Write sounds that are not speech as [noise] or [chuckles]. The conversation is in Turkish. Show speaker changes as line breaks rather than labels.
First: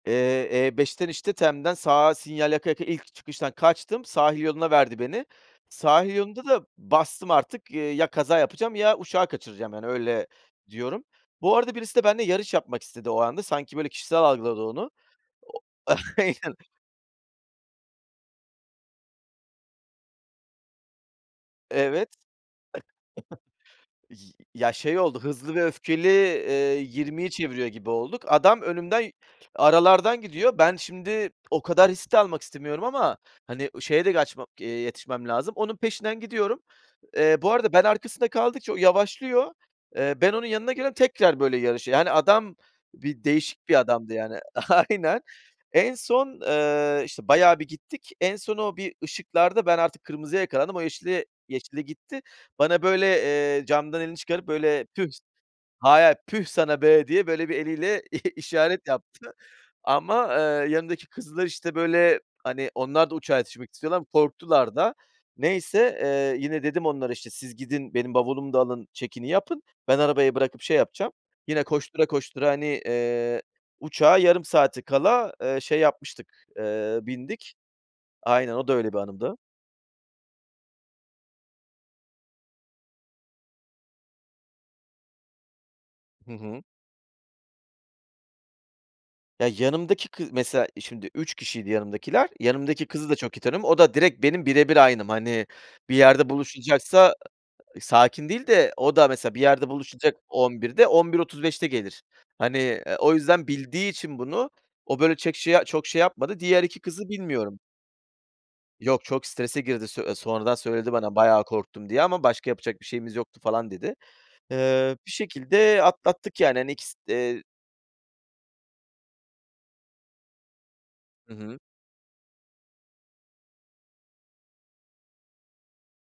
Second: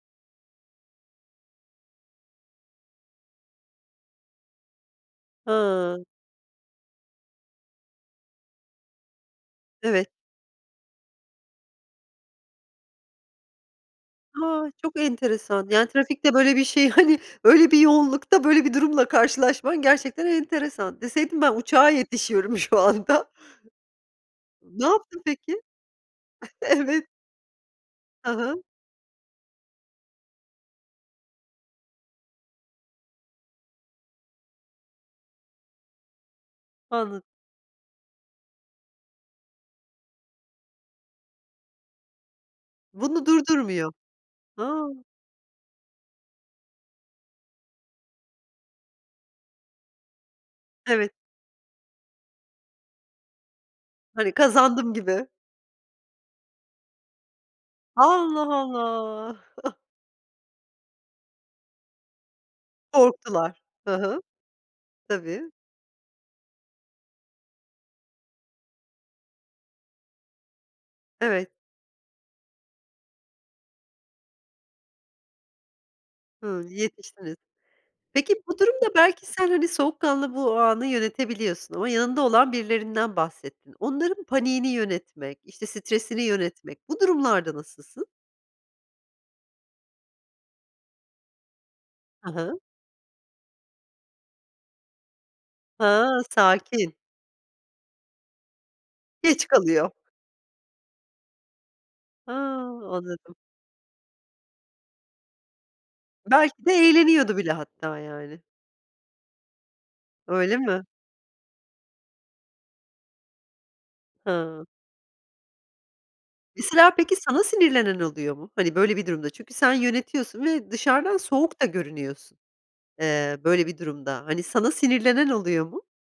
Eee, E5'ten işte TEM'den sağa sinyal yaka yaka ilk çıkıştan kaçtım. Sahil yoluna verdi beni.
Ha.
Sahil yolunda da bastım artık, eee, kaza yapacağım ya uçağı kaçıracağım, yani,
Evet.
öyle diyorum. Bu arada birisi de benle yarış yapmak istedi o anda sanki böyle kişisel algıladı
A,
onu.
çok
O
enteresan, yani, trafikte böyle bir
[chuckles]
şey, hani, öyle bir yoğunlukta böyle bir durumla karşılaşman gerçekten enteresan. Deseydin ben uçağa
Evet. [chuckles]
yetişiyorum şu anda.
Y ya
Ne
şey oldu,
yaptın
"Hızlı
peki?
ve Öfkeli" eee,
Evet.
20'yi çeviriyor gibi olduk.
Hı
Adam
hı.
önümden aralardan gidiyor. Ben şimdi o kadar riskte almak istemiyorum ama, hani, şeye de gaçma eee, yetişmem lazım. Onun peşinden gidiyorum.
Anladım.
Eee, bu arada ben arkasında kaldıkça o yavaşlıyor. Eee, ben onun yanına geliyorum tekrar böyle yarışıyor. Yani, adam bir
Bunu
değişik bir
durdurmuyor.
adamdı, yani.
A!
Aynen. En son, eee, işte, bayağı bir gittik. En son o bir ışıklarda ben artık kırmızıya yakalandım. O
Evet.
yeşile yeşille geçti gitti. Bana böyle, eee, camdan elini
Hani
çıkarıp böyle
kazandım
tüh.
gibi.
Hayır hayır, püh sana be diye böyle bir eliyle [chuckles] i
Allah
işaret yaptı
Allah! [chuckles]
ama, eee, yanımdaki kızlar işte, böyle, hani, onlar da uçağa
Korktular.
yetişmek
Hı
istiyorlar.
hı.
Korktular da
Tabii.
neyse, eee, yine dedim onlara, işte, siz gidin benim bavulumu da alın check-in'i yapın. Ben arabayı bırakıp şey yapacağım.
Evet.
Yine koştura, koştura, hani, eee, uçağa yarım saati kala, eee, şey yapmıştık,
Hı.
eee,
Yetiştiniz.
bindik.
Peki
Aynen
bu
o da
durumda
öyle bir
belki
anımdı.
sen hani soğukkanlı bu anı yönetebiliyorsun ama yanında olan birilerinden bahsettin. Onların paniğini yönetmek, işte stresini
Hı hı.
yönetmek bu durumlarda nasılsın?
Ya yanımdaki kı mesela şimdi 3 kişiydi yanımdakiler.
Hı hı.
Yanımdaki kızı da çok iyi tanıyorum. O da direk benim birebir aynım. Hani, bir
Ha.
yerde
Sakin.
buluşacaksa a a sakin değil de o da mesela bir
Geç
yerde
kalıyor.
buluşacak 11.00'de, 11.35'te gelir.
Ha,
Hani, eee, o
anladım.
yüzden bildiği için bunu o böyle çek şey, çok şey yapmadı. Diğer
Belki de
2 kızı
eğleniyordu bile
bilmiyorum.
hatta, yani.
Yok çok strese girdi sö sonradan
Öyle mi?
söyledi bana, "Bayağı korktum" diye "Ama başka yapacak bir şeyimiz yoktu" falan dedi.
Hıı.
Eee bir şekilde atlattık yani hani
Mesela
ikis
peki sana
eee
sinirlenen oluyor mu? Hani, böyle bir durumda, çünkü sen yönetiyorsun ve dışarıdan
Hı hı.
soğuk da görünüyorsun, eee, böyle bir durumda. Hani sana sinirlenen oluyor mu?